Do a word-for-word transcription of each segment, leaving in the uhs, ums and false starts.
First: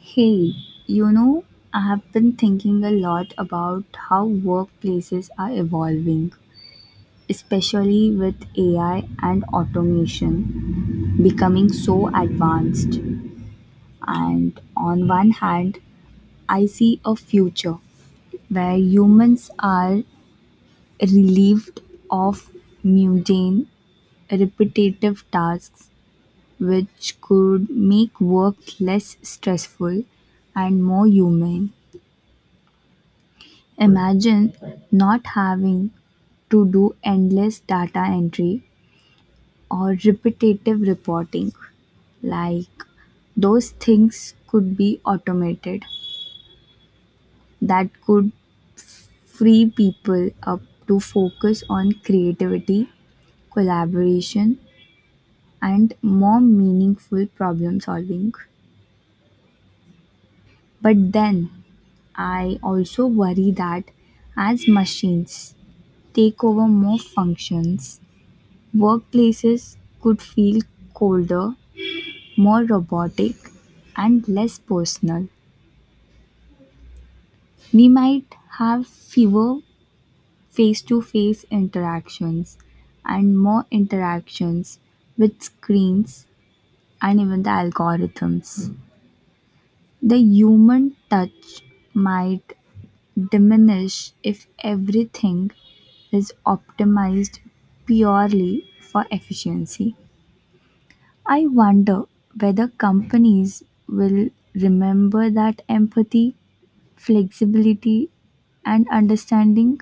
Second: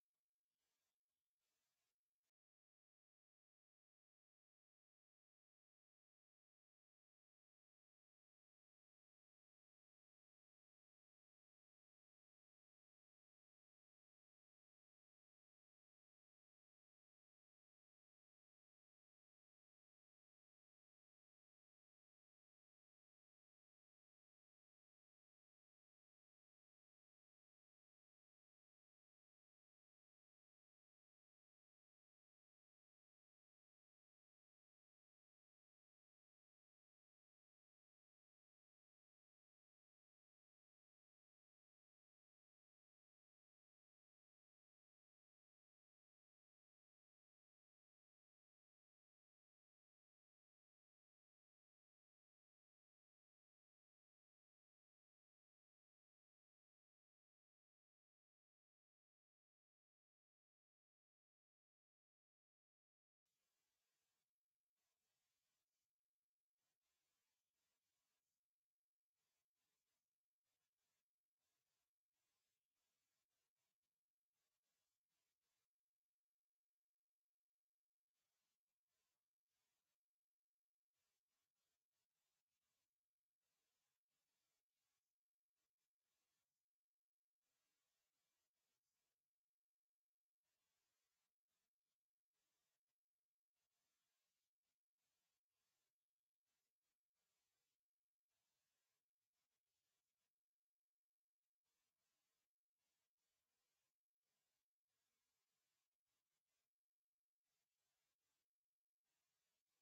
Hey, you know, I have been thinking a lot about how workplaces are evolving, especially with A I and automation becoming so advanced. And on one hand, I see a future where humans are relieved of mundane, repetitive tasks, which could make work less stressful and more human. Imagine not having to do endless data entry or repetitive reporting. Like those things could be automated. That could free people up to focus on creativity, collaboration, and more meaningful problem solving. But then I also worry that as machines take over more functions, workplaces could feel colder, more robotic, and less personal. We might have fewer face to face interactions and more interactions with screens and even the algorithms. The human touch might diminish if everything is optimized purely for efficiency. I wonder whether companies will remember that empathy, flexibility, and understanding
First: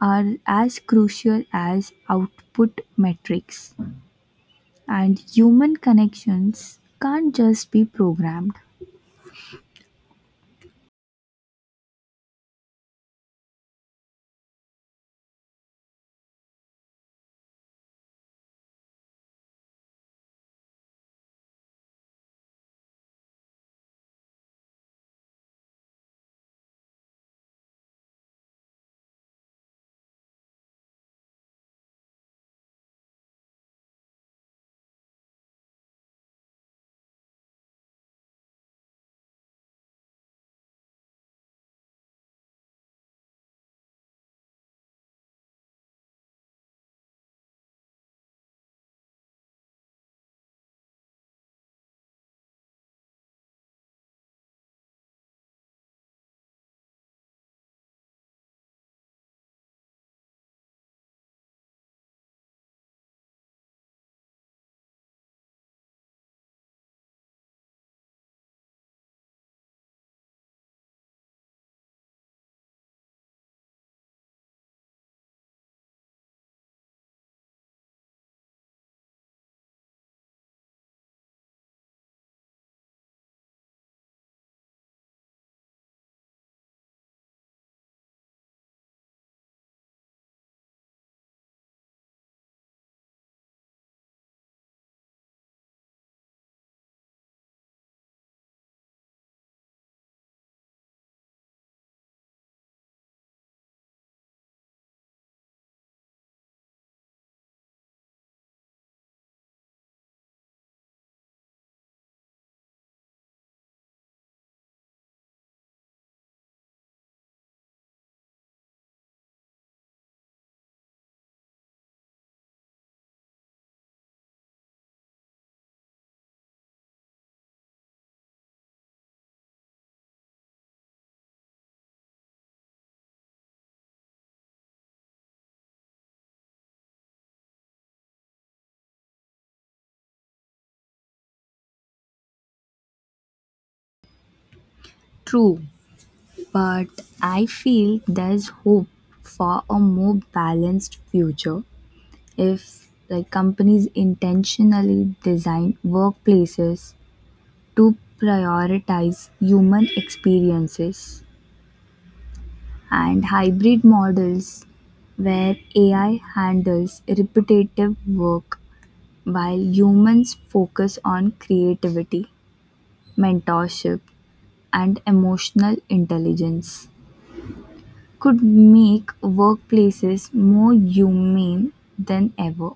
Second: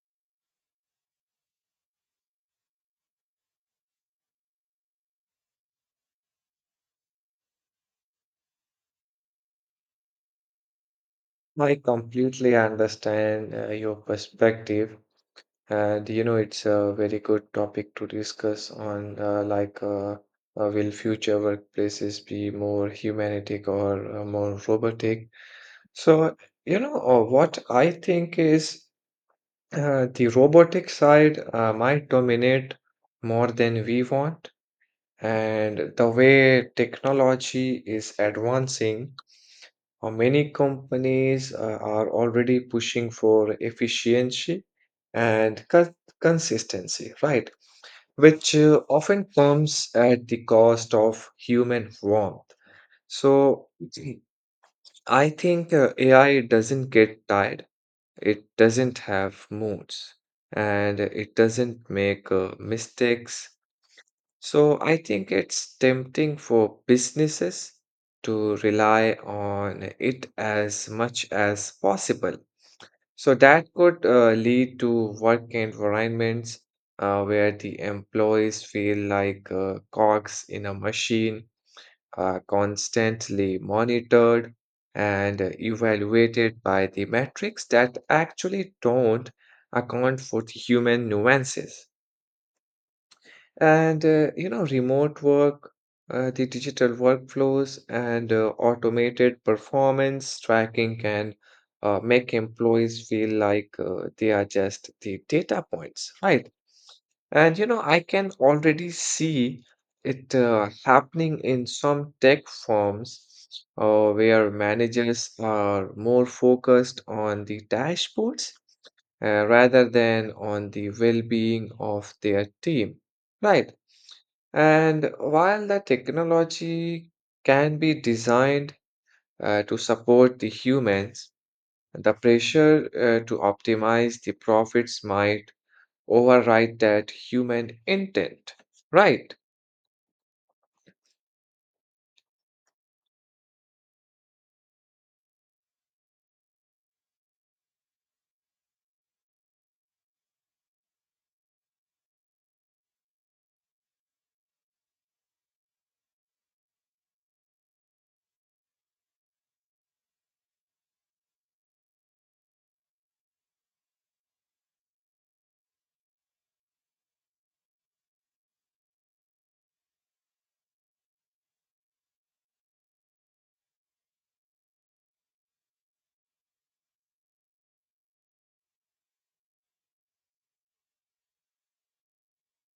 are as crucial as output metrics, and human connections can't just be programmed. I completely understand uh, your perspective, and you know it's a very good topic to discuss on uh, like uh, uh, will future workplaces be more humanistic or uh, more robotic? So you know uh, what I think is uh, the robotic side uh, might dominate more than we want, and the way technology is advancing, uh, many companies uh, are already pushing for efficiency and cons- consistency, right? Which uh, often comes at the cost of human warmth. So I think uh, A I doesn't get tired, it doesn't have moods, and it doesn't make uh, mistakes, so I think it's tempting for businesses to rely on it as much as possible. So that could uh, lead to work environments uh, where the employees feel like uh, cogs in a machine, uh, constantly monitored and evaluated by the metrics that actually don't account for the human nuances. And uh, you know, remote work, uh, the digital workflows, and uh, automated performance tracking can uh, make employees feel like uh, they are just the data points, right? And you know, I can already see it uh, happening in some tech firms uh, where managers are more focused on the dashboards uh, rather than on the well-being of their team, right? And while the technology can be designed uh, to support the humans, the pressure uh, to optimize the profits might override that human intent. Right. True, but I feel there's hope for a more balanced future if like companies intentionally design workplaces to prioritize human experiences, and hybrid models where A I handles repetitive work while humans focus on creativity, mentorship, and emotional intelligence could make workplaces more humane than ever.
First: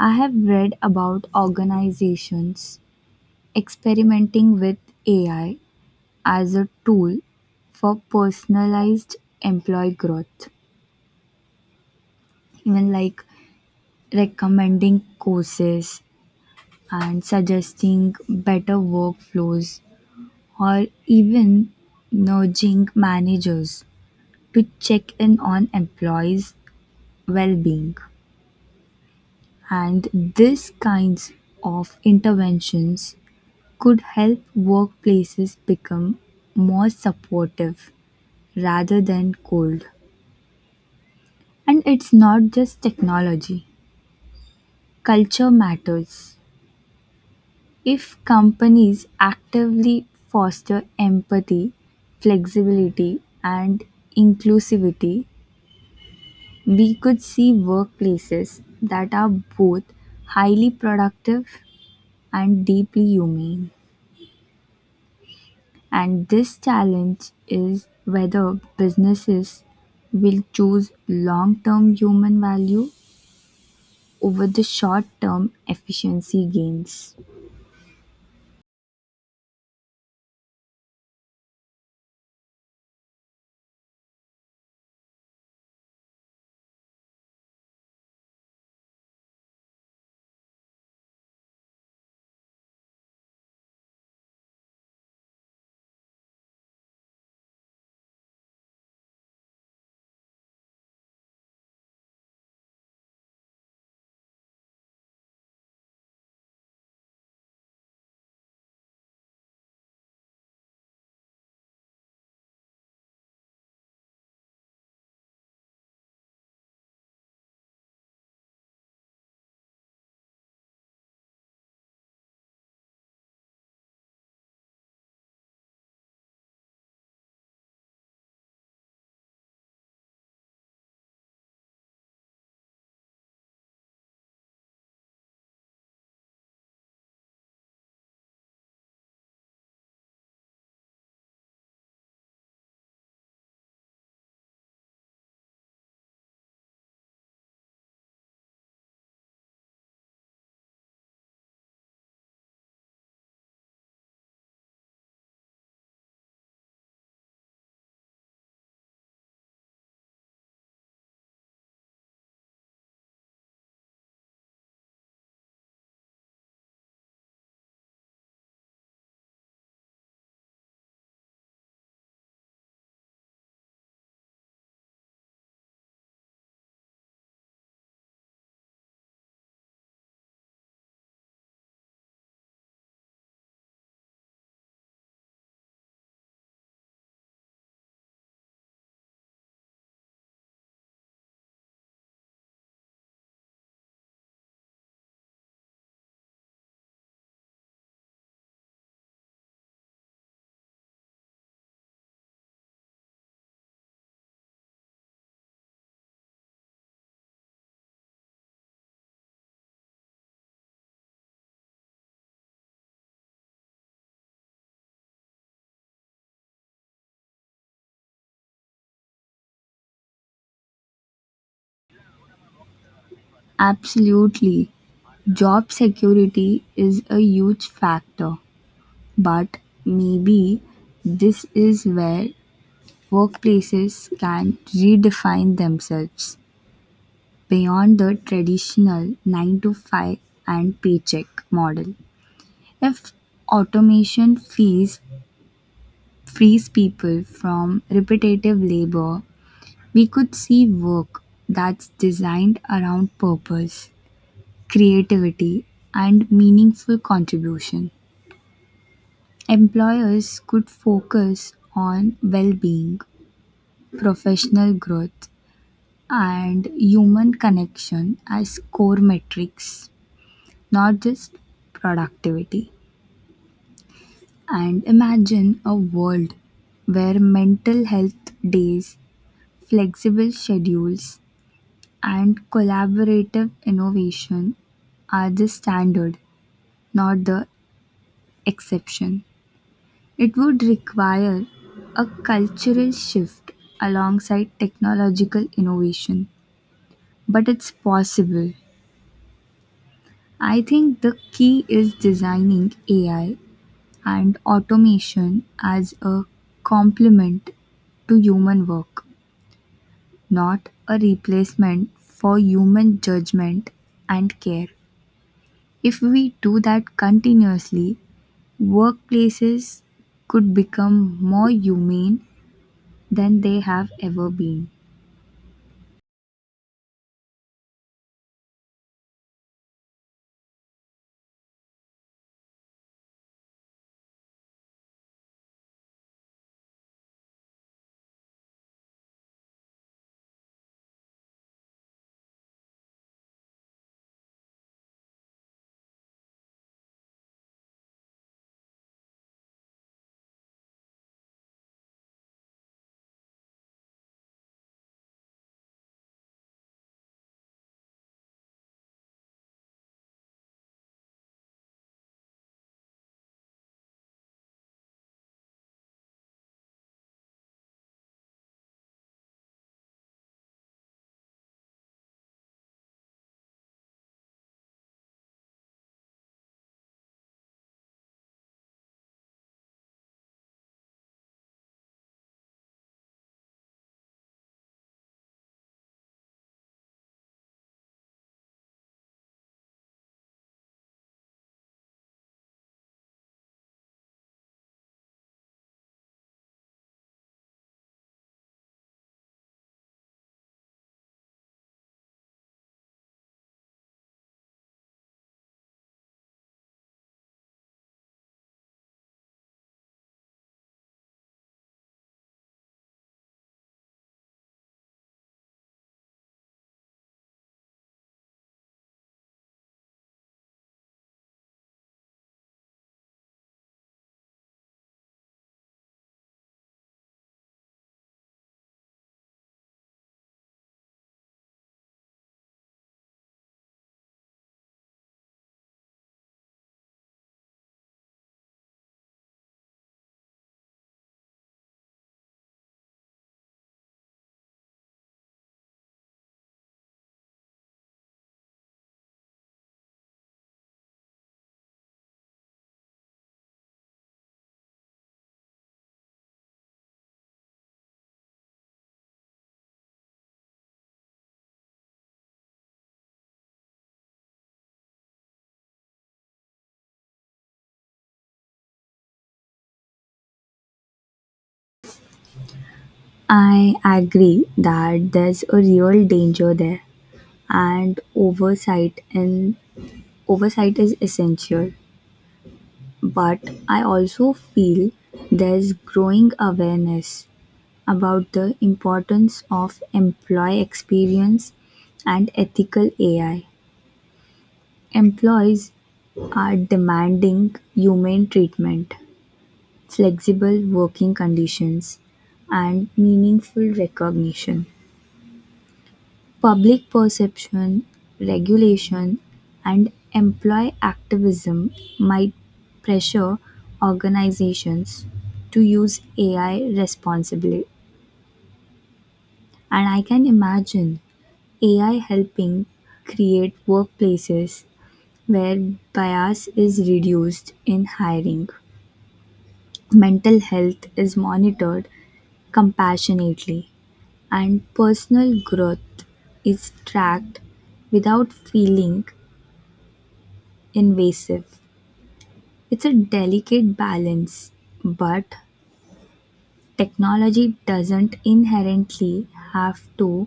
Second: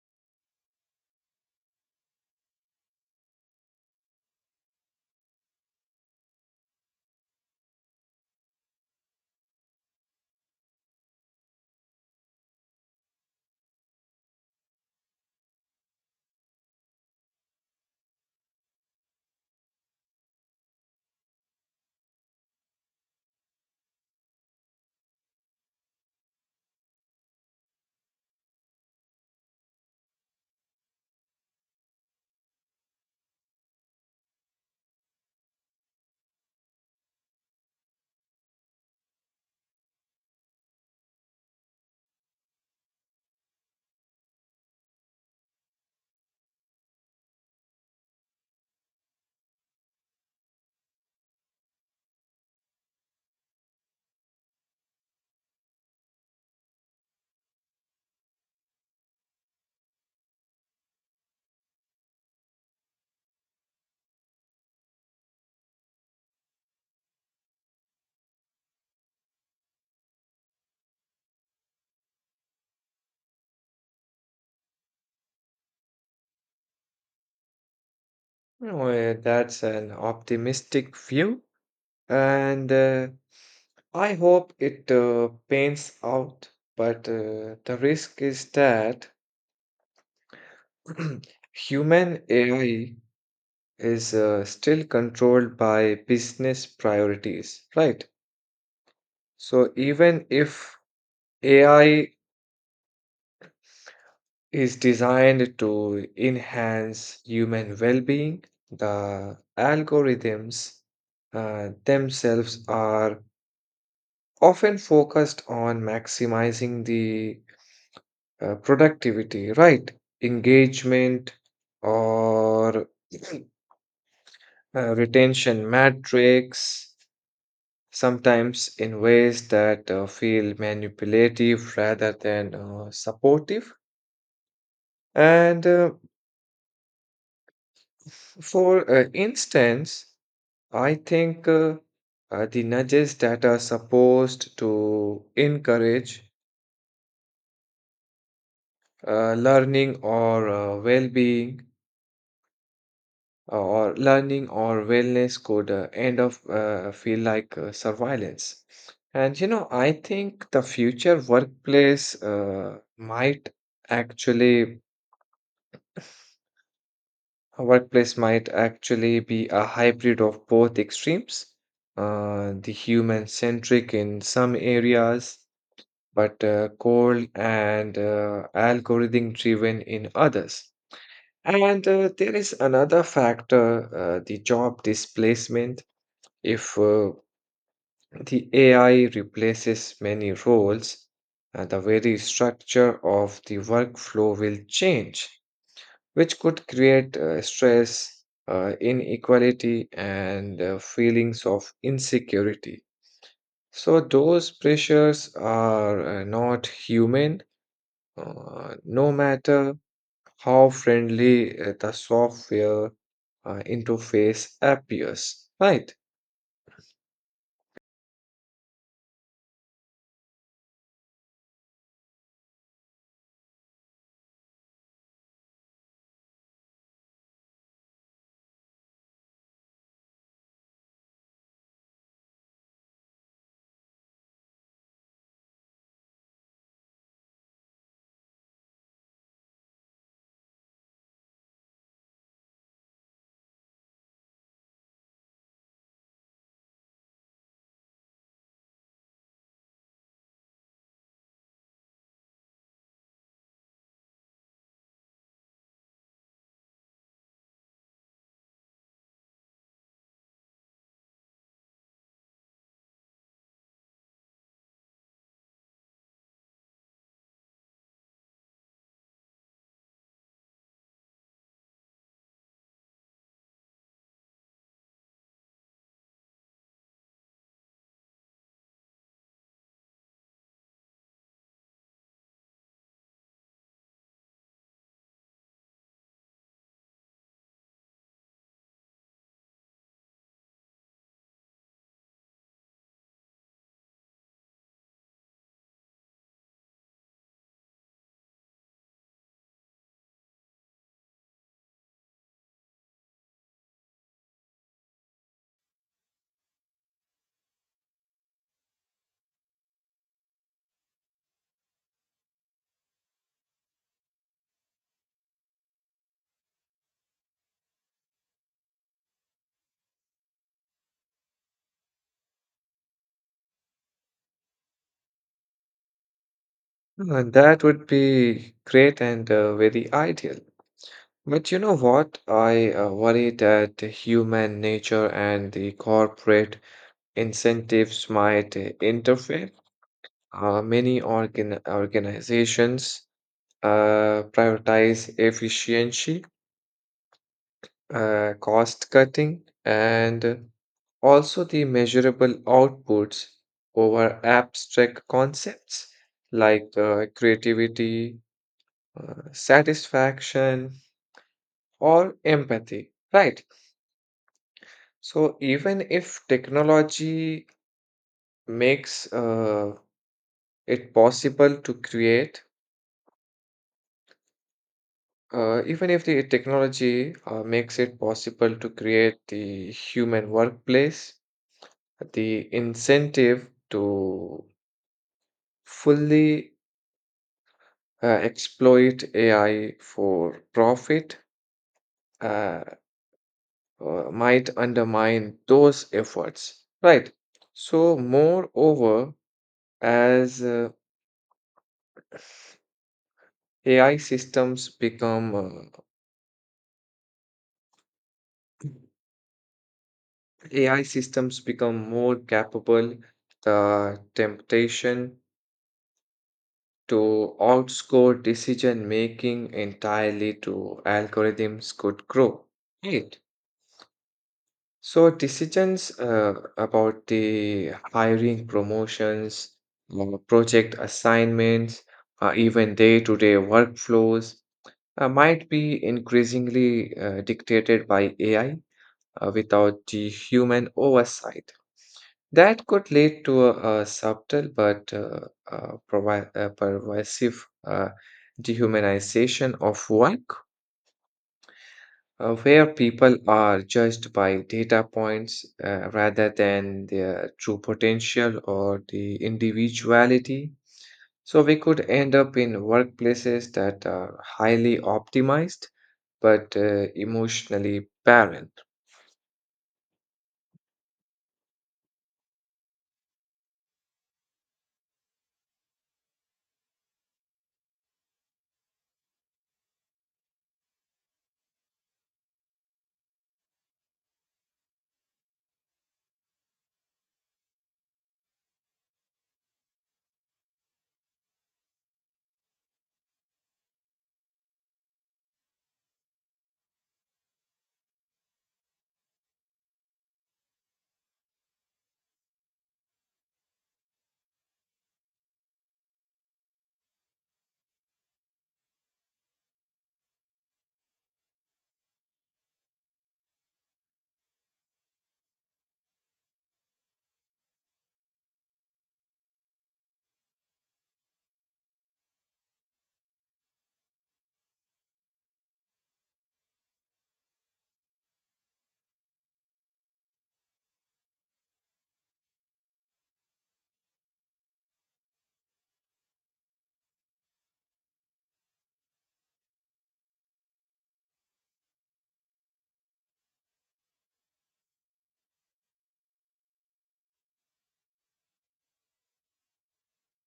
I have read about organizations experimenting with A I as a tool for personalized employee growth. Even like recommending courses and suggesting better workflows, or even nudging managers to check in on employees' well being. And these kinds of interventions could help workplaces become more supportive rather than cold. And it's not just technology. Culture matters. If companies actively foster empathy, flexibility, and inclusivity, we could see workplaces that are both highly productive and deeply humane. And this challenge is whether businesses will choose long term human value over the short term efficiency gains. Well, that's an optimistic view. And uh, I hope it uh, pans out. But uh, the risk is that human A I is uh, still controlled by business priorities, right? So even if A I is designed to enhance human well-being, the algorithms uh, themselves are often focused on maximizing the uh, productivity, right? Engagement or uh, retention metrics, sometimes in ways that uh, feel manipulative rather than uh, supportive. And uh, f- for uh, instance, I think uh, uh, the nudges that are supposed to encourage uh, learning or uh, well being or learning or wellness could uh, end up uh, feel like uh, surveillance. And you know, I think the future workplace uh, might actually a workplace might actually be a hybrid of both extremes, uh, the human centric in some areas, but uh, cold and uh, algorithm driven in others. And uh, there is another factor, uh, the job displacement. If uh, the A I replaces many roles, uh, the very structure of the workflow will change, which could create uh, stress, uh, inequality, and uh, feelings of insecurity. So, those pressures are uh, not human, uh, no matter how friendly uh, the software uh, interface appears, right? Absolutely. Job security is a huge factor, but maybe this is where workplaces can redefine themselves beyond the traditional nine to five and paycheck model. If automation fees frees people from repetitive labor, we could see work that's designed around purpose, creativity, and meaningful contribution. Employers could focus on well being, professional growth, and human connection as core metrics, not just productivity. And imagine a world where mental health days, flexible schedules, and collaborative innovation are the standard, not the exception. It would require a cultural shift alongside technological innovation, but it's possible. I think the key is designing A I and automation as a complement to human work, not a replacement for human judgment and care. If we do that continuously, workplaces could become more humane than they have ever been. Uh, that would be great and uh, very ideal. But you know what? I uh, worry that the human nature and the corporate incentives might uh, interfere. Uh, many organ- organizations uh, prioritize efficiency, uh, cost cutting, and also the measurable outputs over abstract concepts like uh, creativity, uh, satisfaction, or empathy. Right. So, even if technology makes uh, it possible to create Uh, even if the technology uh, makes it possible to create the human workplace, the incentive to fully uh, exploit A I for profit uh, uh, might undermine those efforts, right? So, moreover, as uh, A I systems become uh, A I systems become more capable, the temptation to outscore decision making entirely to algorithms could grow. Right. So decisions uh, about the hiring, promotions, uh, project assignments, uh, even day-to-day workflows uh, might be increasingly uh, dictated by A I uh, without the human oversight. That could lead to a, a subtle but uh, uh, provi- uh, pervasive uh, dehumanization of work, uh, where people are judged by data points uh, rather than their true potential or the individuality. So we could end up in workplaces that are highly optimized but uh, emotionally barren. I agree that there's a real danger there, and oversight and oversight is essential, but I also feel there's growing awareness about the importance of employee experience and ethical A I. Employees are demanding humane treatment, flexible working conditions, and meaningful recognition. Public perception, regulation, and employee activism might pressure organizations to use A I responsibly. And I can imagine A I helping create workplaces where bias is reduced in hiring, mental health is monitored compassionately, and personal growth is tracked without feeling invasive. It's a delicate balance, but technology doesn't inherently have to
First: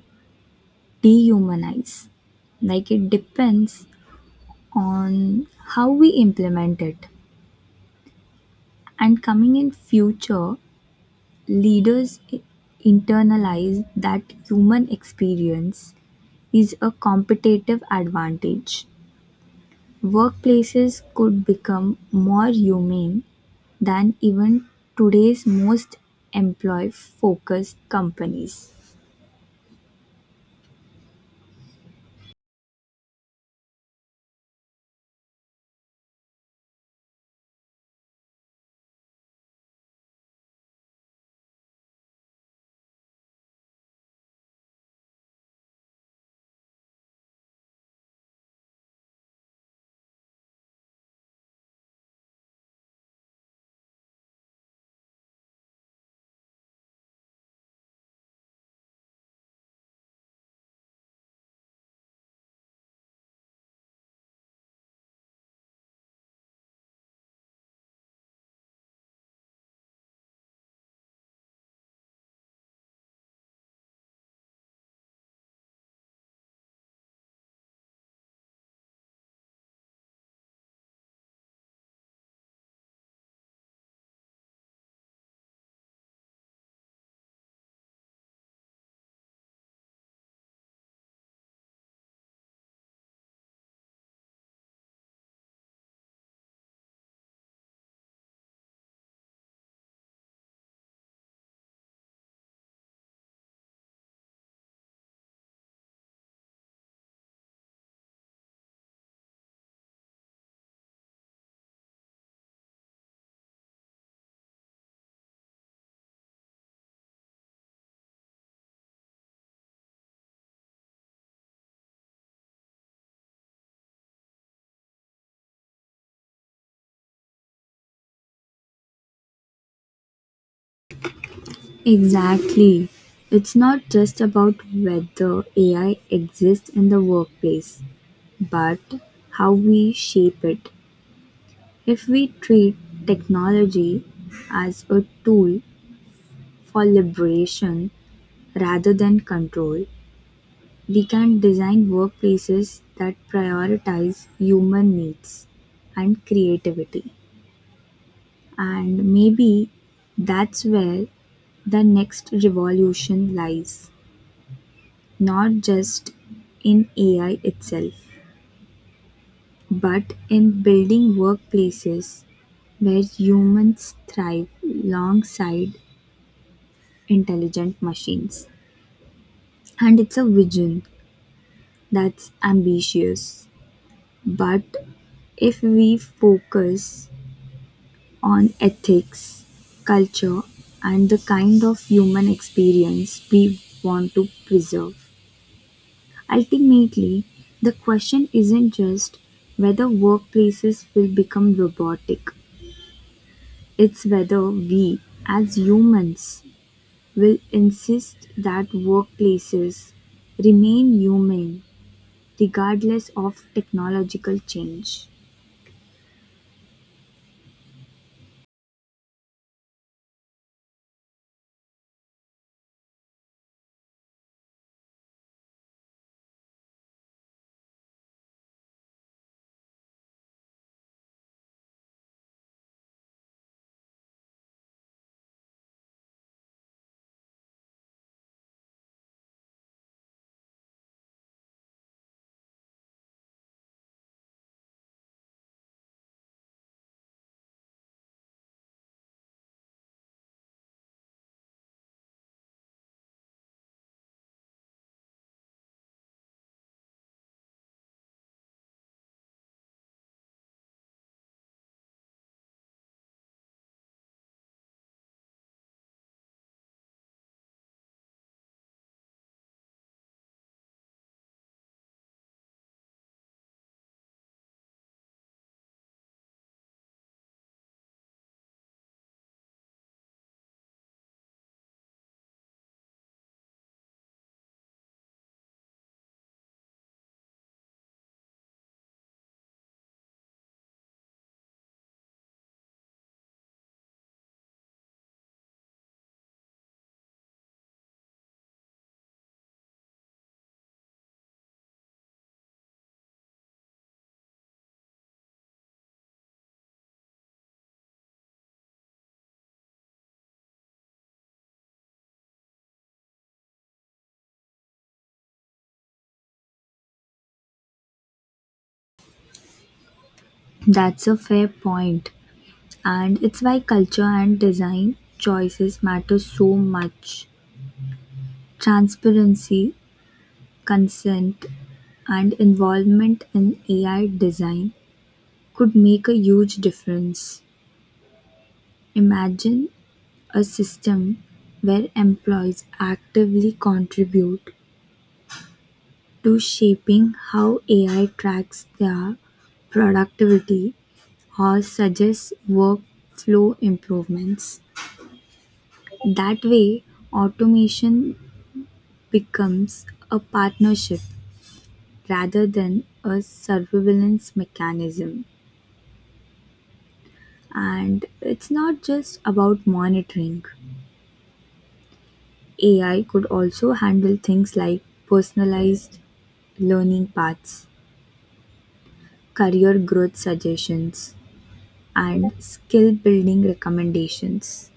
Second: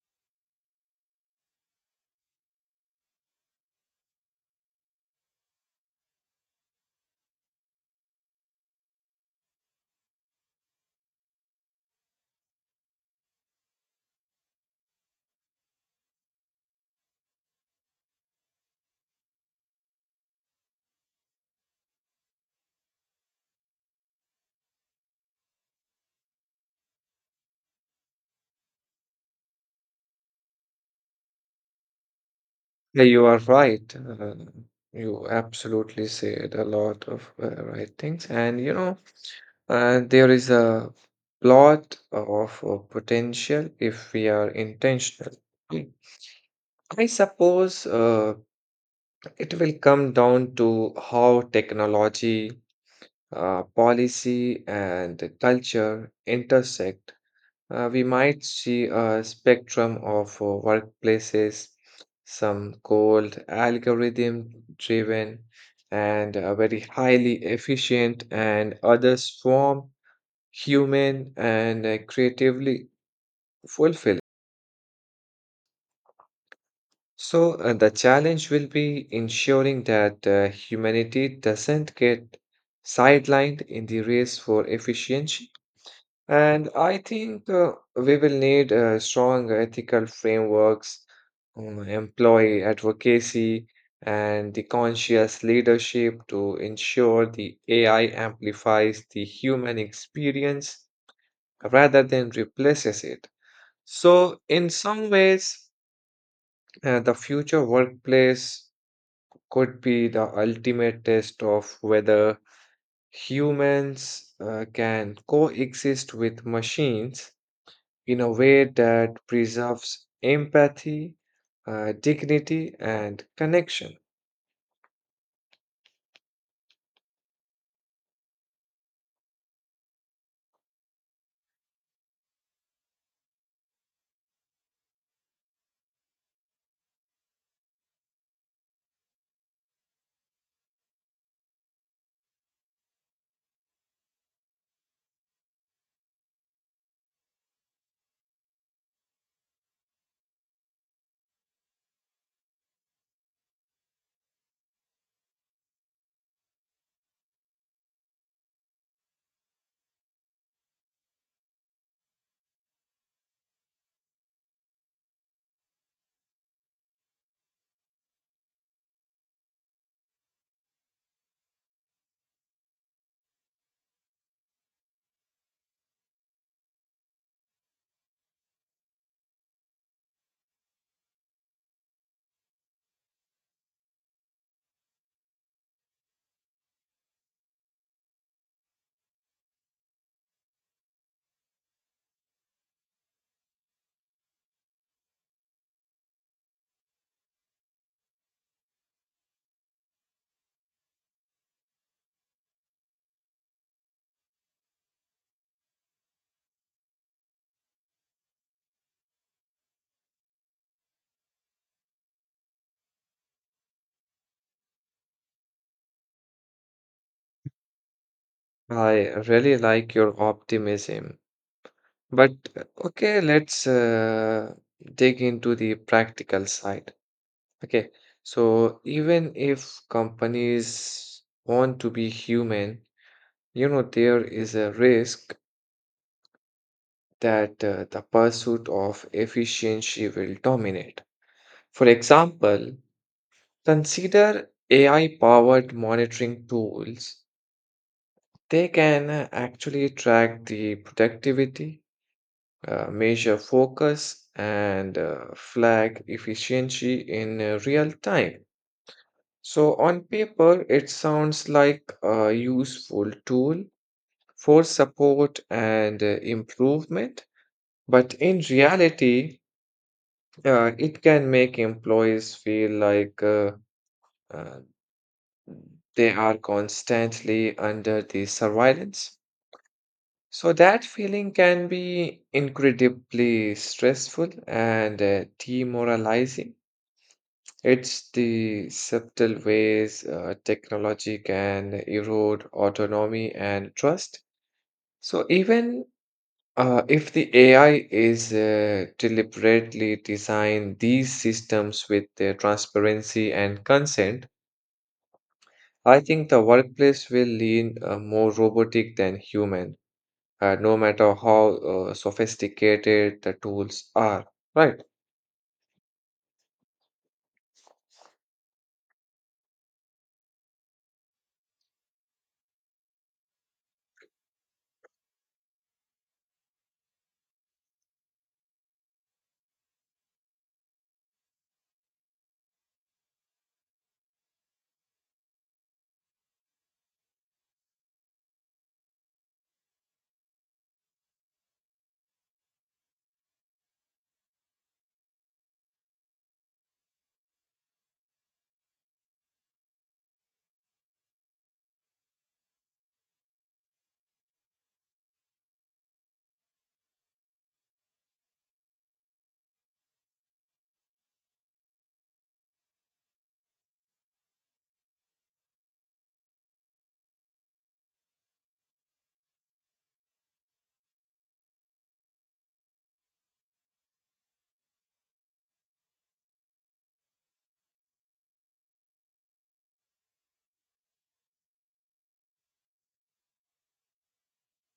dehumanize. Like it depends on how we implement it. And coming in future, leaders i- internalize that human experience is a competitive advantage. Workplaces could become more humane than even today's most employee-focused companies. Yeah, you are right. Uh, you absolutely said a lot of uh, right things. And you know, uh, there is a lot of uh, potential if we are intentional. Mm. I suppose uh, it will come down to how technology, uh, policy, and culture intersect. Uh, we might see a spectrum of uh, workplaces, some cold, algorithm driven, and uh, very highly efficient, and others form human and uh, creatively fulfilling. So, uh, the challenge will be ensuring that uh, humanity doesn't get sidelined in the race for efficiency. And I think uh, we will need uh, strong ethical frameworks, um, employee advocacy, and the conscious leadership to ensure the A I amplifies the human experience rather than replaces it. So, in some ways, uh, the future workplace could be the ultimate test of whether humans uh, can coexist with machines in a way that preserves empathy, uh, dignity, and connection. Exactly. It's not just about whether A I exists in the workplace, but how we shape it. If we treat technology as a tool for liberation rather than control, we can design workplaces that prioritize human needs and creativity. And maybe that's where the next revolution lies, not just in A I itself, but in building workplaces where humans thrive alongside intelligent machines. And it's a vision that's ambitious. But if we focus on ethics, culture, and the kind of human experience we want to preserve. Ultimately, the question isn't just whether workplaces will become robotic, it's whether we, as humans, will insist that workplaces remain human regardless of technological change. I really like your optimism. But uh, okay, let's uh, dig into the practical side. Okay, so even if companies want to be human, you know, there is a risk that uh, the pursuit of efficiency will dominate. For example, consider A I powered monitoring tools. They can uh, actually track the productivity, uh, measure focus, and uh, flag efficiency in uh, real time. So, on paper, it sounds like a useful tool for support and uh, improvement, but in reality, uh, it can make employees feel like uh, uh, they are constantly under the surveillance. So that feeling can be incredibly stressful and uh, demoralizing. It's the subtle ways uh, technology can erode autonomy and trust. So even uh, if the A I is uh, deliberately designed these systems with uh, transparency and consent, I think the workplace will lean uh, more robotic than human, uh, no matter how uh, sophisticated the tools are. Right. That's a fair point, and it's why culture and design choices matter so much. Transparency, consent, and involvement in A I design could make a huge difference. Imagine a system where employees actively contribute to shaping how A I tracks their productivity or suggests workflow improvements. That way, automation becomes a partnership rather than a surveillance mechanism. And it's not just about monitoring. A I could also handle things like personalized learning paths, career growth suggestions, and skill building recommendations.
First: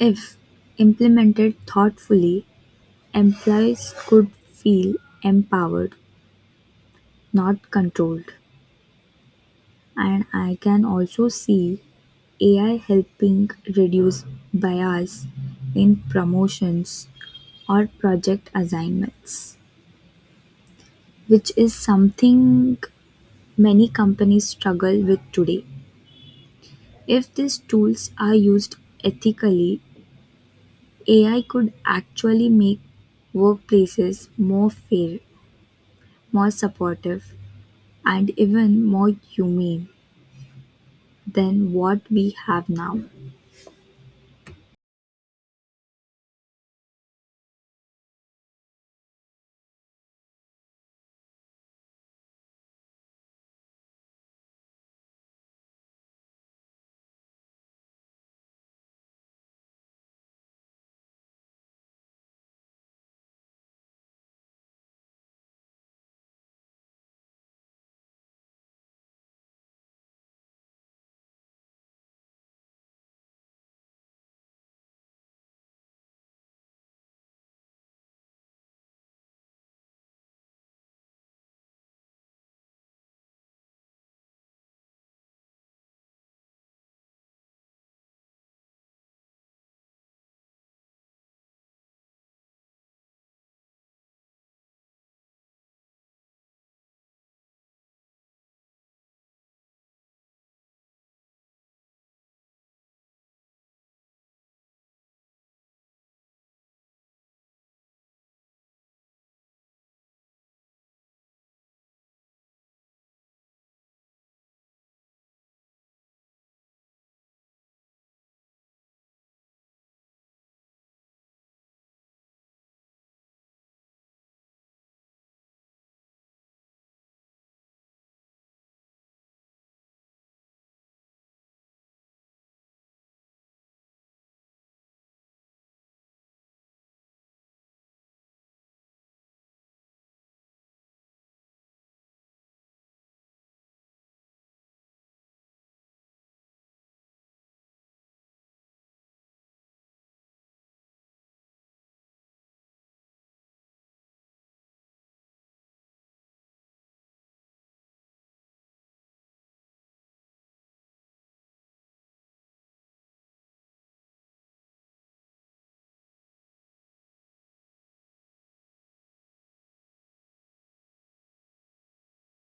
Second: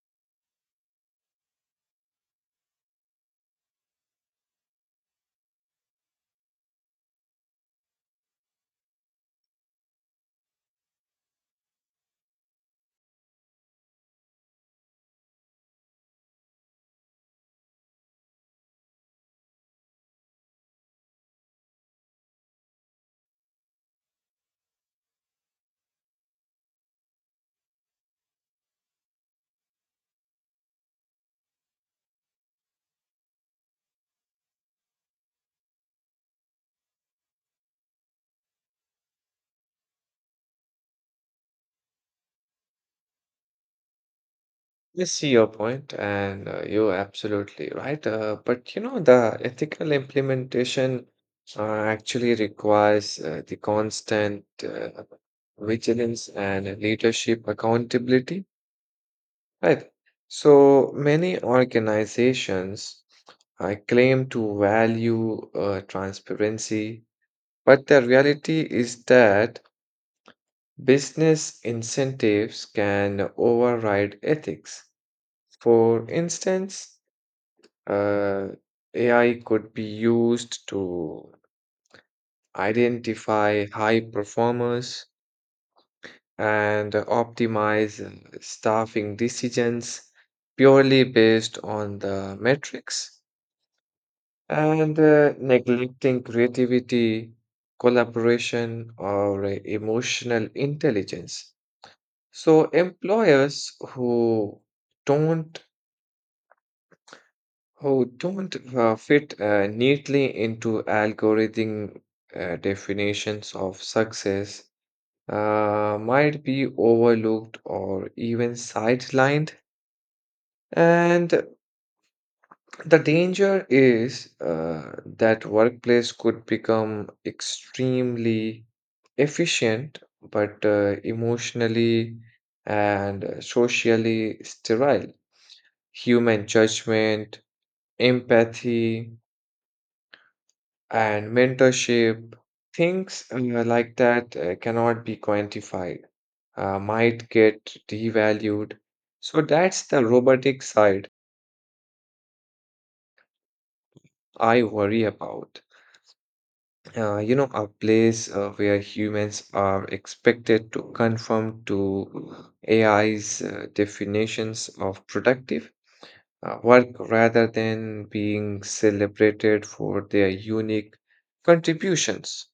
If implemented thoughtfully, employees could feel empowered, not controlled. And I can also see A I helping reduce bias in promotions or project assignments, which is something many companies struggle with today. If these tools are used ethically, A I could actually make workplaces more fair, more supportive, and even more humane than what we have now. I see your point, and uh, you're absolutely right. Uh, but you know, the ethical implementation uh, actually requires uh, the constant uh, vigilance and leadership accountability. Right. So many organizations uh, claim to value uh, transparency, but the reality is that business incentives can override ethics. For instance, uh, A I could be used to identify high performers and optimize uh, staffing decisions purely based on the metrics. And uh, neglecting creativity, collaboration, or uh, emotional intelligence. So employers who don't who don't uh, fit uh, neatly into algorithm uh, definitions of success uh, might be overlooked or even sidelined. And the danger is uh, that workplace could become extremely efficient, but uh, emotionally and uh, socially sterile. Human judgment, empathy, and mentorship, things uh, like that uh, cannot be quantified, uh, might get devalued. So that's the robotic side I worry about. Uh, you know, a place uh, where humans are expected to conform to A I's uh, definitions of productive uh, work rather than being celebrated for their unique contributions.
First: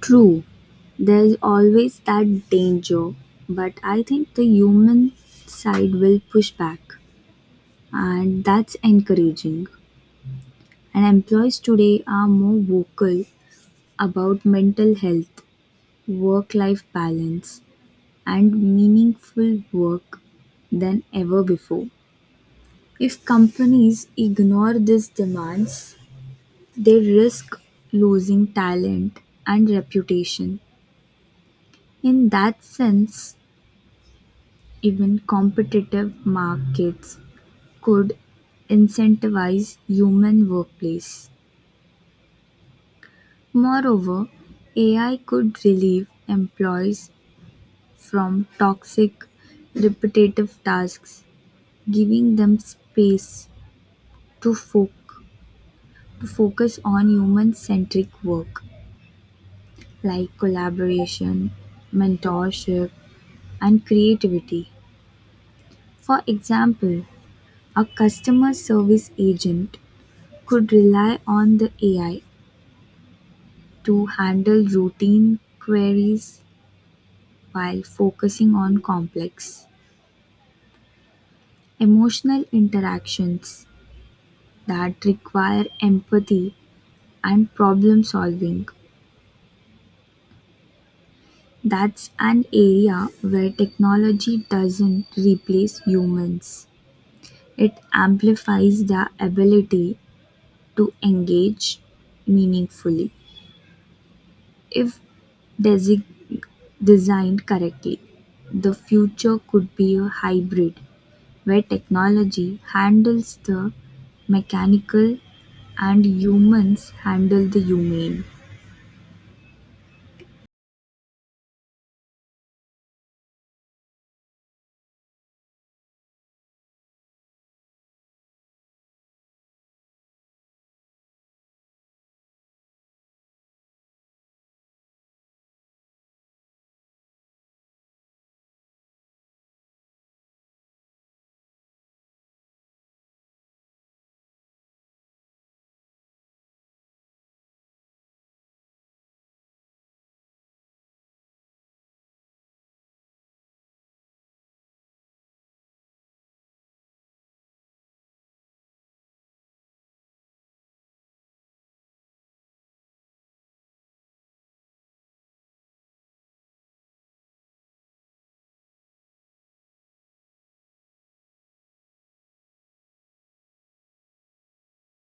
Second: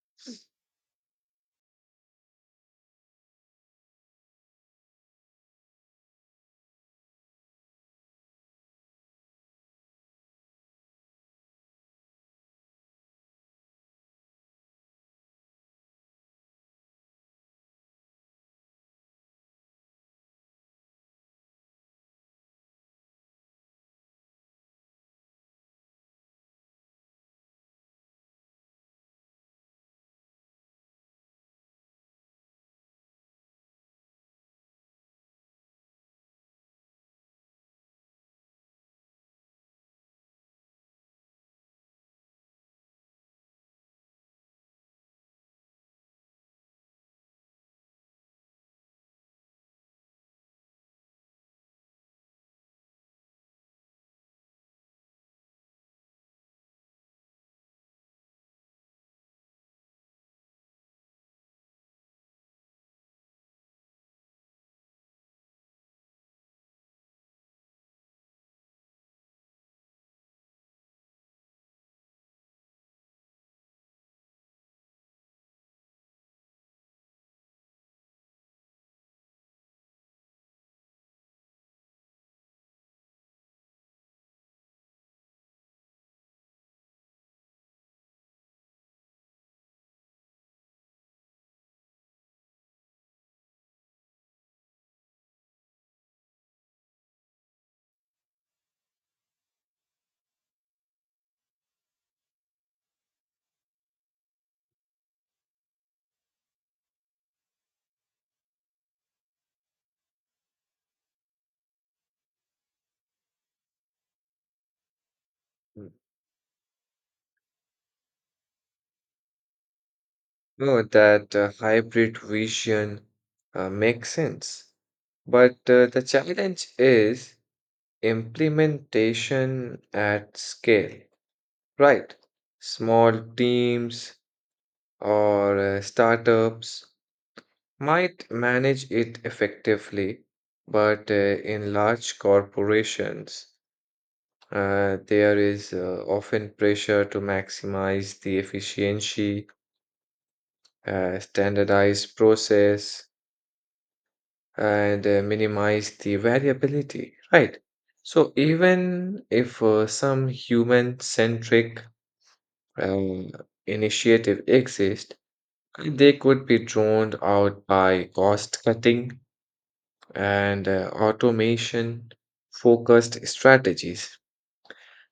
True, there's always that danger, but I think the human side will push back, and that's encouraging. And employees today are more vocal about mental health, work life balance, and meaningful work than ever before. If companies ignore these demands, they risk losing talent and reputation. In that sense, even competitive markets could incentivize human workplace. Moreover, A I could relieve employees from toxic, repetitive tasks, giving them space to, fo- to focus on human centric work like collaboration, mentorship, and creativity. For example, a customer service agent could rely on the A I to handle routine queries while focusing on complex emotional interactions that require empathy and problem solving. That's an area where technology doesn't replace humans, it amplifies their ability to engage meaningfully. If desig- designed correctly, the future could be a hybrid where technology handles the mechanical Mm. and humans handle the humane. No, that uh, hybrid vision uh, makes sense. But uh, the challenge is implementation at scale, right? Small teams or uh, startups might manage it effectively, but uh, in large corporations, uh, there is uh, often pressure to maximize the efficiency, uh, standardize process, and uh, minimize the variability, right? So even if uh, some human-centric uh, initiative exist, they could be drowned out by cost cutting and uh, automation focused strategies.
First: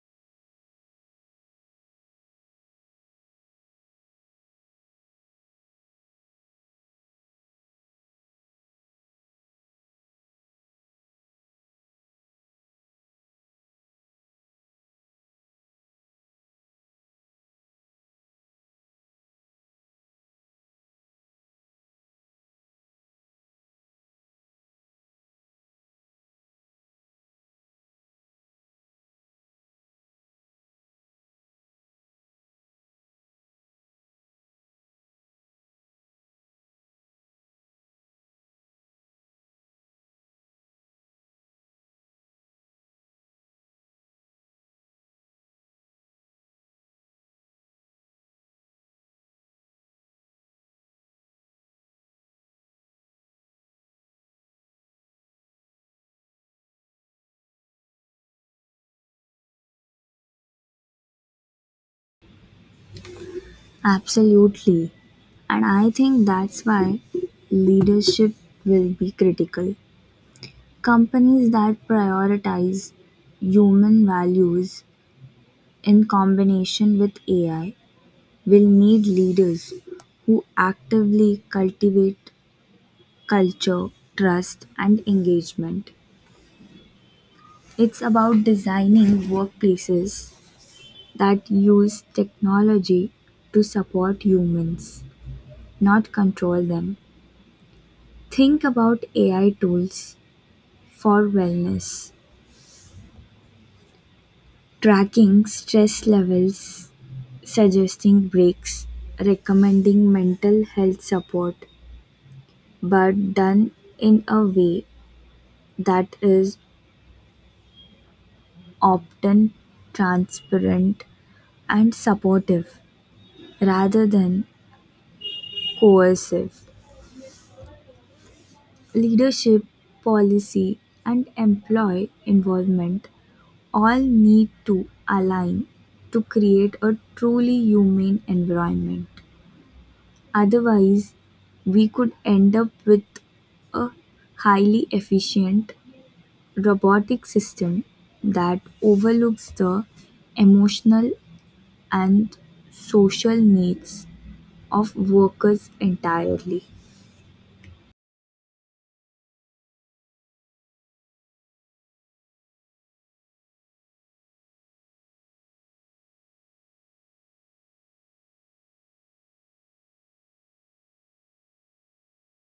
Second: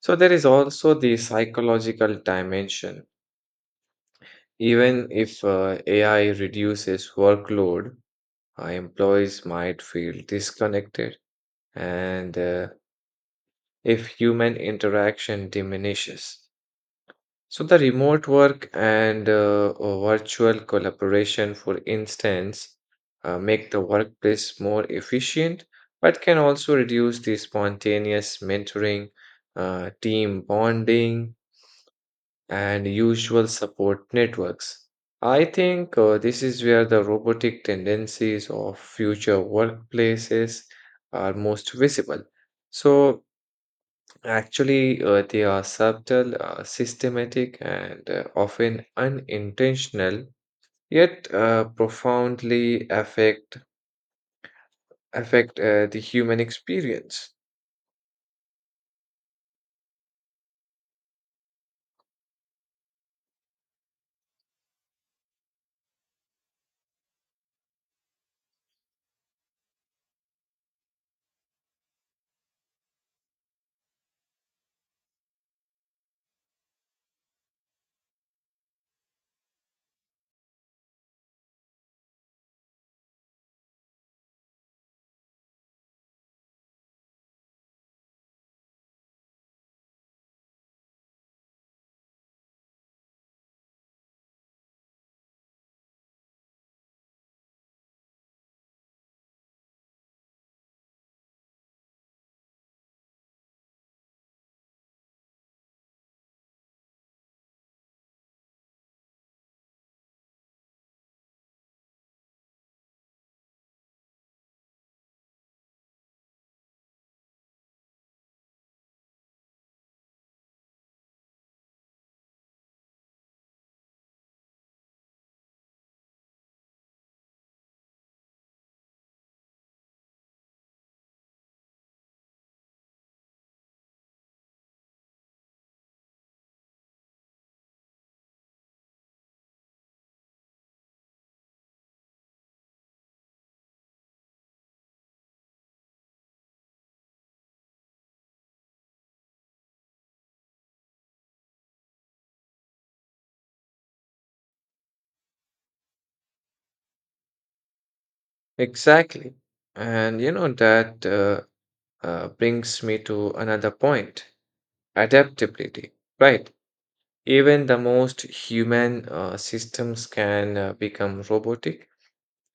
So there is also the psychological dimension. Even if uh, A I reduces workload, uh, employees might feel disconnected and uh, if human interaction diminishes. So the remote work and uh, uh, virtual collaboration, for instance, uh, make the workplace more efficient, but can also reduce the spontaneous mentoring, uh, team bonding, and usual support networks. I think uh, this is where the robotic tendencies of future workplaces are most visible. So actually, uh, they are subtle, uh, systematic, and uh, often unintentional, yet uh, profoundly affect affect uh, the human experience. Absolutely. And I think that's why leadership will be critical. Companies that prioritize human values in combination with A I will need leaders who actively cultivate culture, trust, and engagement. It's about designing workplaces that use technology to support humans, not control them. Think about A I tools for wellness, tracking stress levels, suggesting breaks, recommending mental health support, but done in a way that is often transparent and supportive rather than coercive. Leadership, policy, and employee involvement all need to align to create a truly humane environment. Otherwise, we could end up with a highly efficient robotic system that overlooks the emotional and social needs of workers entirely. Exactly. And you know that uh, uh, brings me to another point, adaptability, right? Even the most human uh, systems can uh, become robotic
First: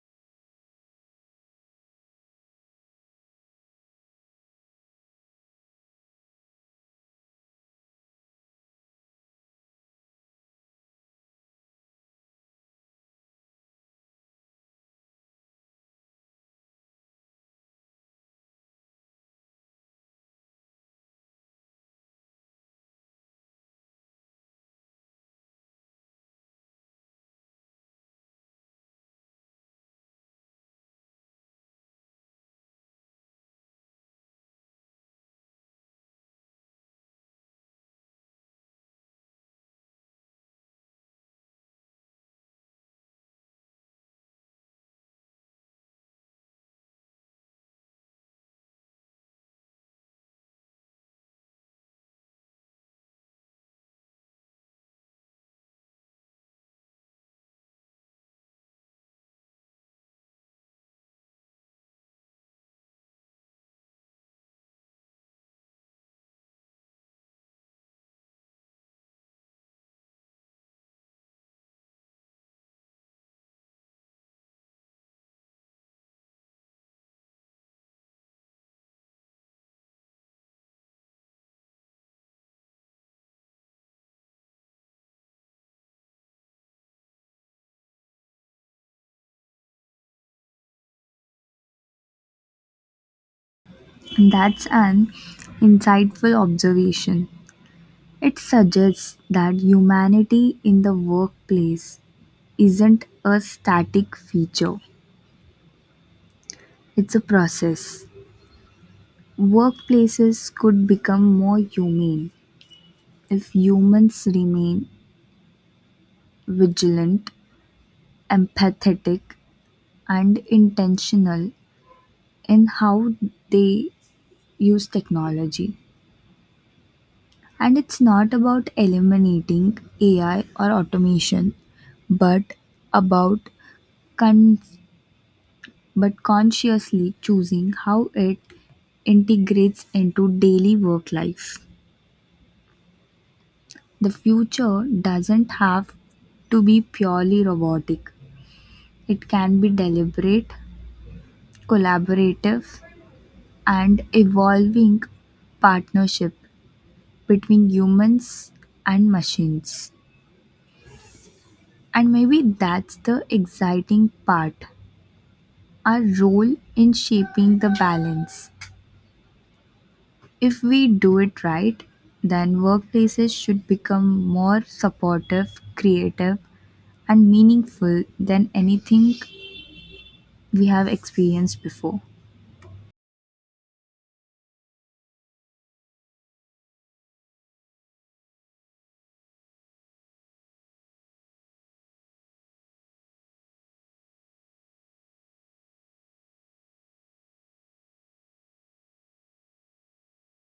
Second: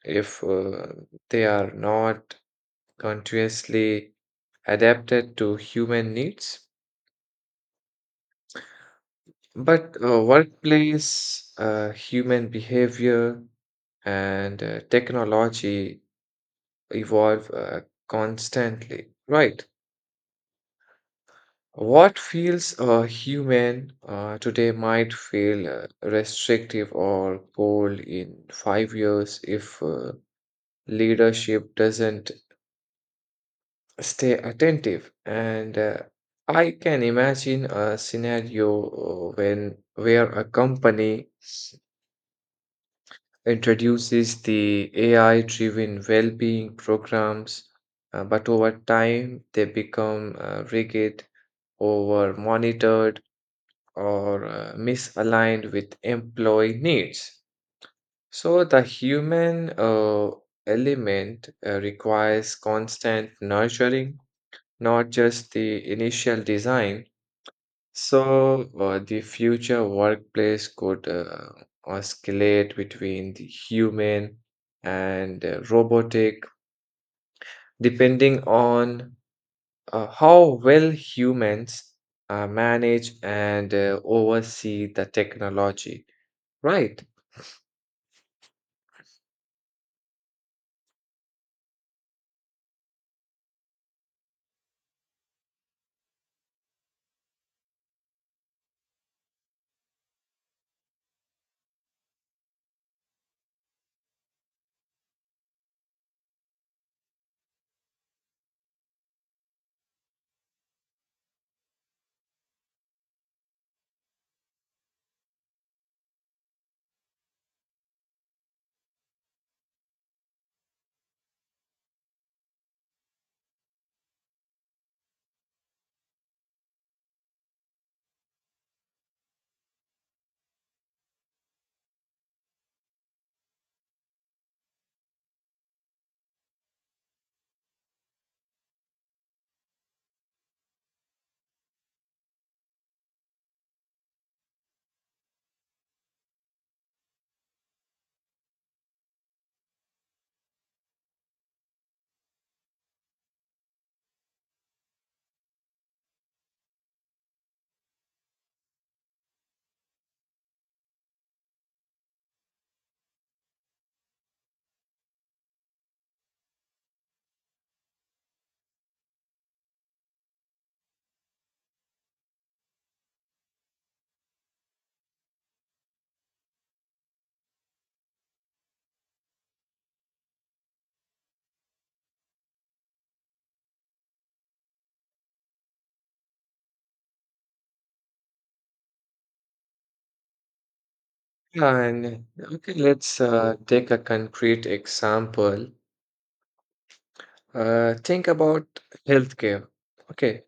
if uh, they are not continuously adapted to human needs. But uh, workplace, uh, human behavior, and uh, technology evolve uh, constantly, right? What feels uh, human uh, today might feel uh, restrictive or cold in five years if uh, leadership doesn't stay attentive. And uh, I can imagine a scenario when where a company introduces the AI driven well being programs, uh, but over time they become uh, rigid, over monitored, or uh, misaligned with employee needs. So the human uh, element uh, requires constant nurturing, not just the initial design. So, uh, the future workplace could uh, oscillate between the human and uh, robotic, depending on uh, how well humans uh, manage and uh, oversee the technology, right? That's an insightful observation. It suggests that humanity in the workplace isn't a static feature, it's a process. Workplaces could become more humane if humans remain vigilant, empathetic, and intentional in how they use technology. And it's not about eliminating A I or automation, but about con- but consciously choosing how it integrates into daily work life. The future doesn't have to be purely robotic, it can be deliberate, collaborative, and evolving partnership between humans and machines. And maybe that's the exciting part, our role in shaping the balance. If we do it right, then workplaces should become more supportive, creative, and meaningful than anything we have experienced before. And okay, let's uh, take a concrete example. Uh, think about healthcare. Okay,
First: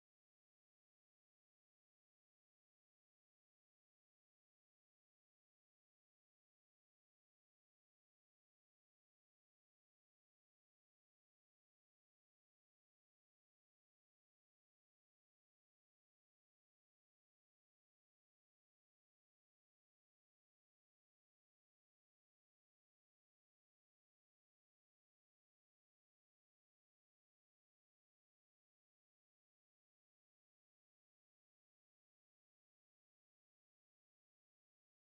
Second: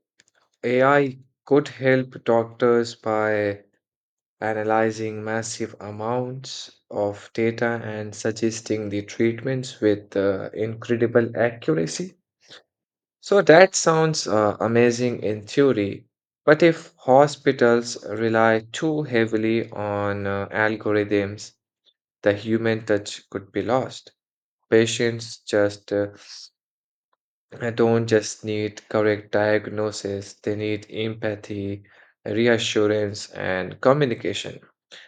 A I could help doctors by analyzing massive amounts of data and suggesting the treatments with uh, incredible accuracy. So that sounds uh, amazing in theory, but if hospitals rely too heavily on uh, algorithms, the human touch could be lost. Patients just uh, I don't just need correct diagnosis, they need empathy, reassurance, and communication.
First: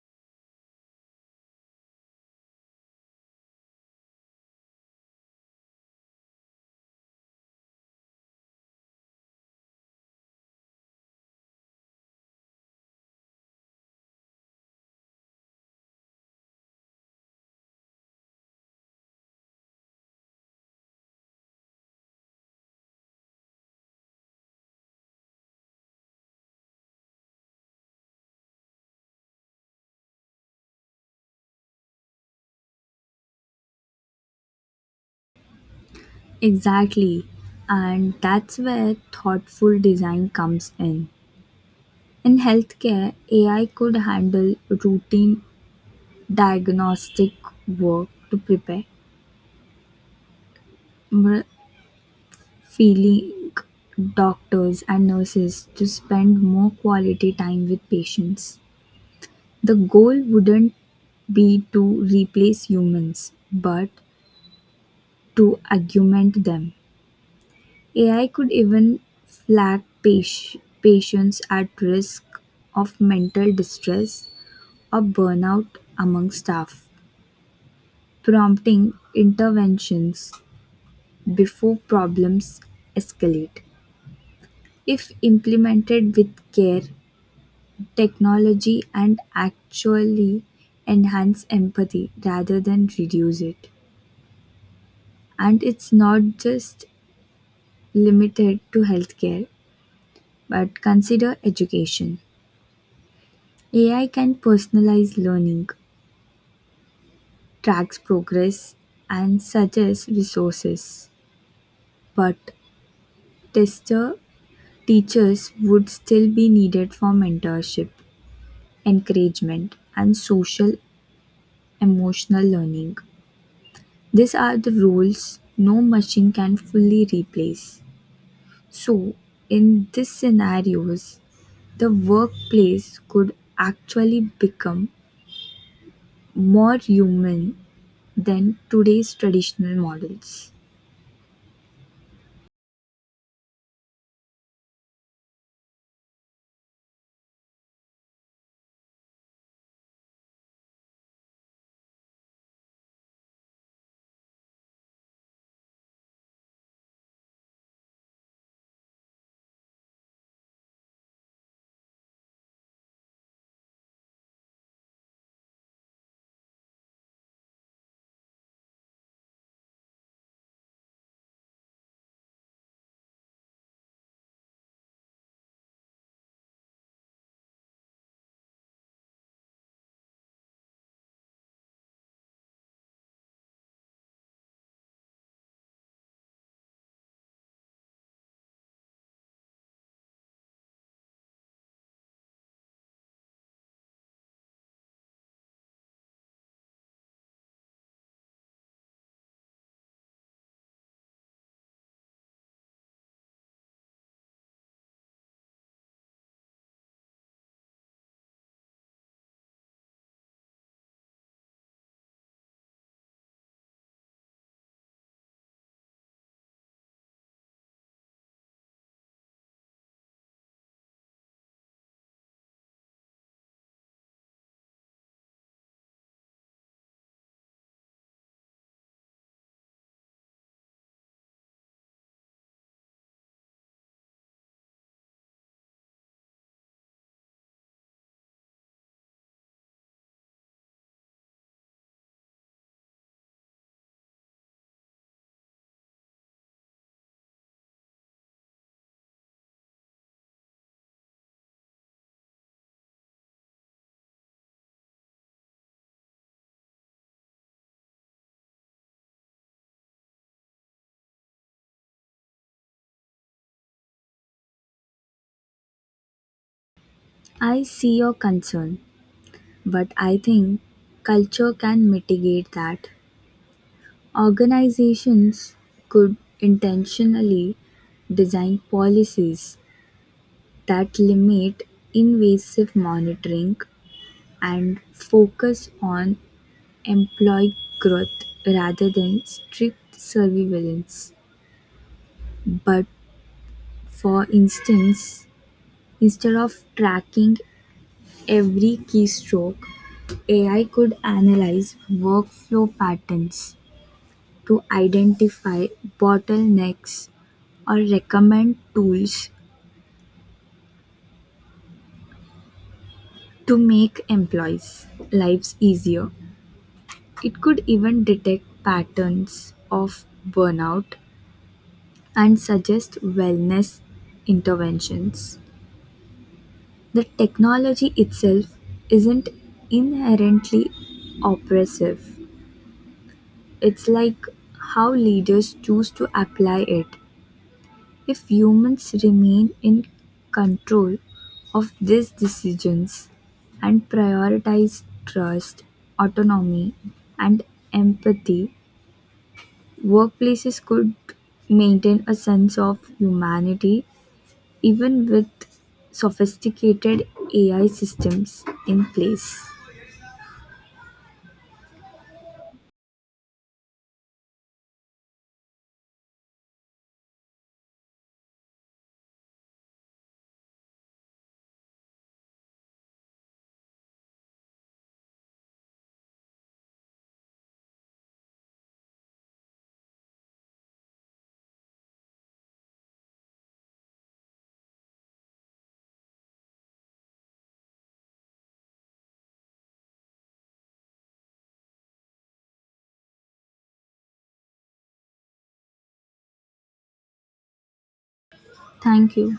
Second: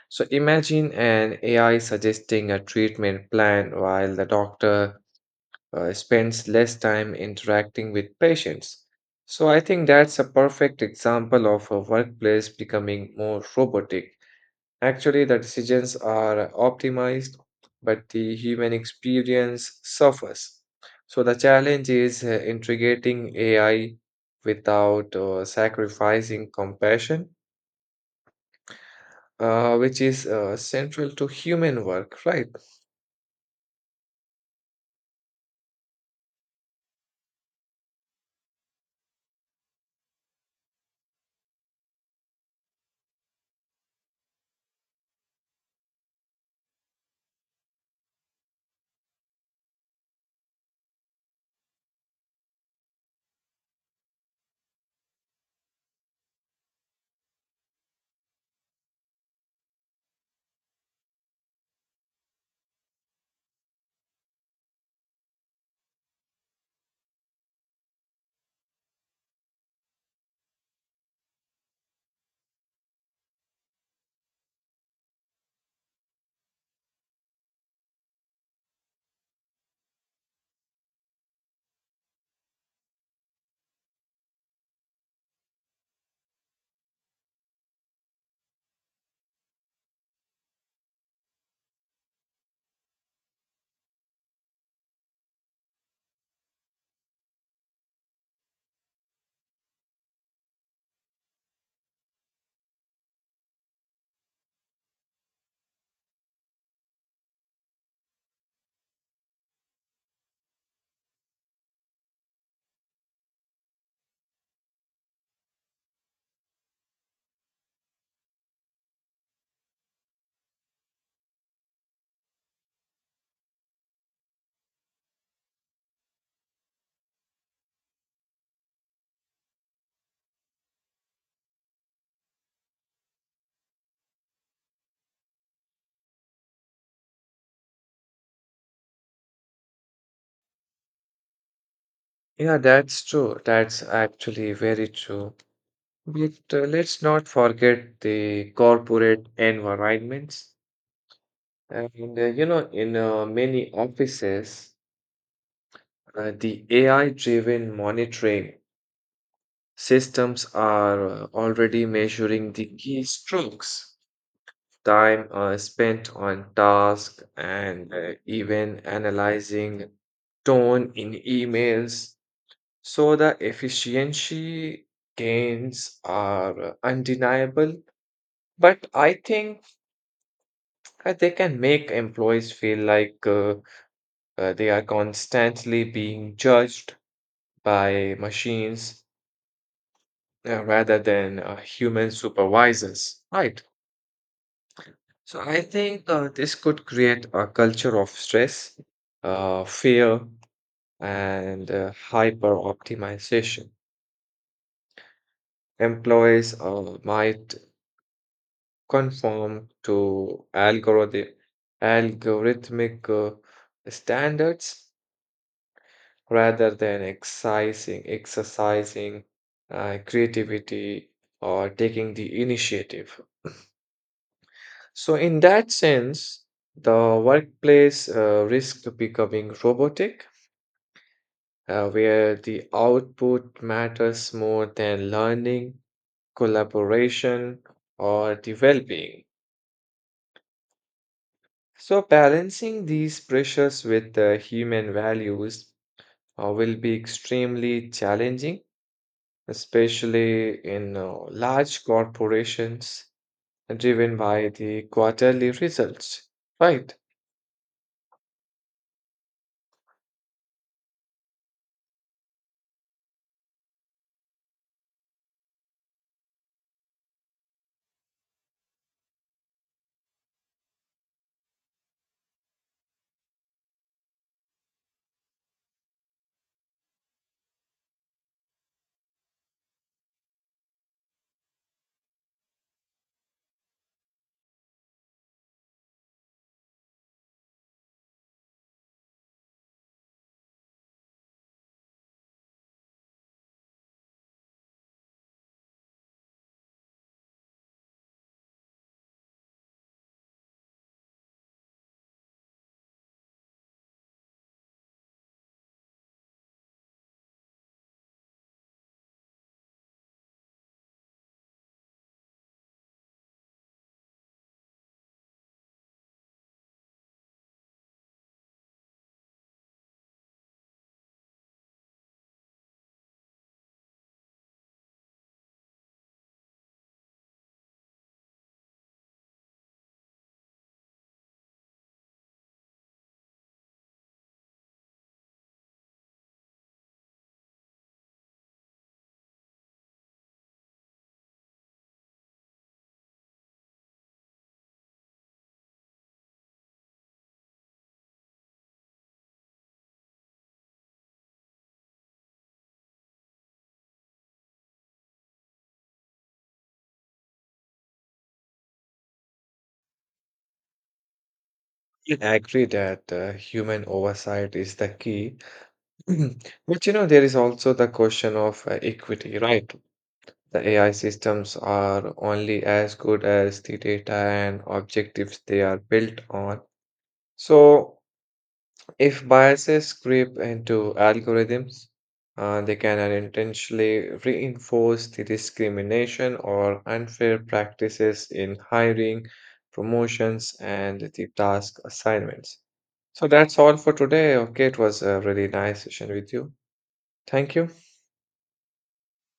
So imagine an A I suggesting a treatment plan while the doctor uh, spends less time interacting with patients. So I think that's a perfect example of a workplace becoming more robotic. Actually, the decisions are optimized, but the human experience suffers. So the challenge is uh, integrating A I without uh, sacrificing compassion, uh, which is uh, central to human work, right? Exactly. And that's where thoughtful design comes in. In healthcare, A I could handle routine diagnostic work to prepare more feeling doctors and nurses to spend more quality time with patients. The goal wouldn't be to replace humans, but to augment them. A I could even flag pas- patients at risk of mental distress or burnout among staff, prompting interventions before problems escalate. If implemented with care, technology and actually enhance empathy rather than reduce it. And it's not just limited to healthcare, but consider education. A I can personalize learning, tracks progress, and suggest resources. But tester teachers would still be needed for mentorship, encouragement, and social emotional learning. These are the roles no machine can fully replace. So, in these scenarios, the workplace could actually become more human than today's traditional models. Yeah, that's true. That's actually very true. But uh, let's not forget the corporate environments. And uh, you know, in uh, many offices, uh, the A I-driven monitoring systems are uh, already measuring the key strokes, time uh, spent on task, and uh, even analyzing tone in emails. So the efficiency gains are uh, undeniable, but I think uh, they can make employees feel like uh, uh, they are constantly being judged by machines uh, rather than uh, human supervisors, right? So I think uh, this could create a culture of stress, uh, fear, and uh, hyper optimization. Employees uh, might conform to algorithm, algorithmic uh, standards rather than exercising, exercising uh, creativity or taking the initiative. So in that sense, the workplace uh, risk becoming robotic uh, where the output matters more than learning, collaboration, or the well being. So, balancing these pressures with the human values uh, will be extremely challenging, especially in uh, large corporations driven by the quarterly results. Right. I see your concern, but I think culture can mitigate that. Organizations could intentionally design policies that limit invasive monitoring and focus on employee growth rather than strict surveillance. But for instance, instead of tracking every keystroke, A I could analyze workflow patterns to identify bottlenecks or recommend tools to make employees' lives easier. It could even detect patterns of burnout and suggest wellness interventions. The technology itself isn't inherently oppressive. It's like how leaders choose to apply it. If humans remain in control of these decisions and prioritize trust, autonomy, and empathy, workplaces could maintain a sense of humanity even with sophisticated A I systems in place. Yeah. I agree that uh, human oversight is the key. But you know, there is also the question of uh, equity, right? The A I systems are only as good as the data and objectives they are built on. So, if biases creep into algorithms, uh, they can unintentionally reinforce the discrimination or unfair practices in hiring, promotions, and the task assignments. So, that's all for today. Okay, it was a really nice session with you. Thank you. Thank you.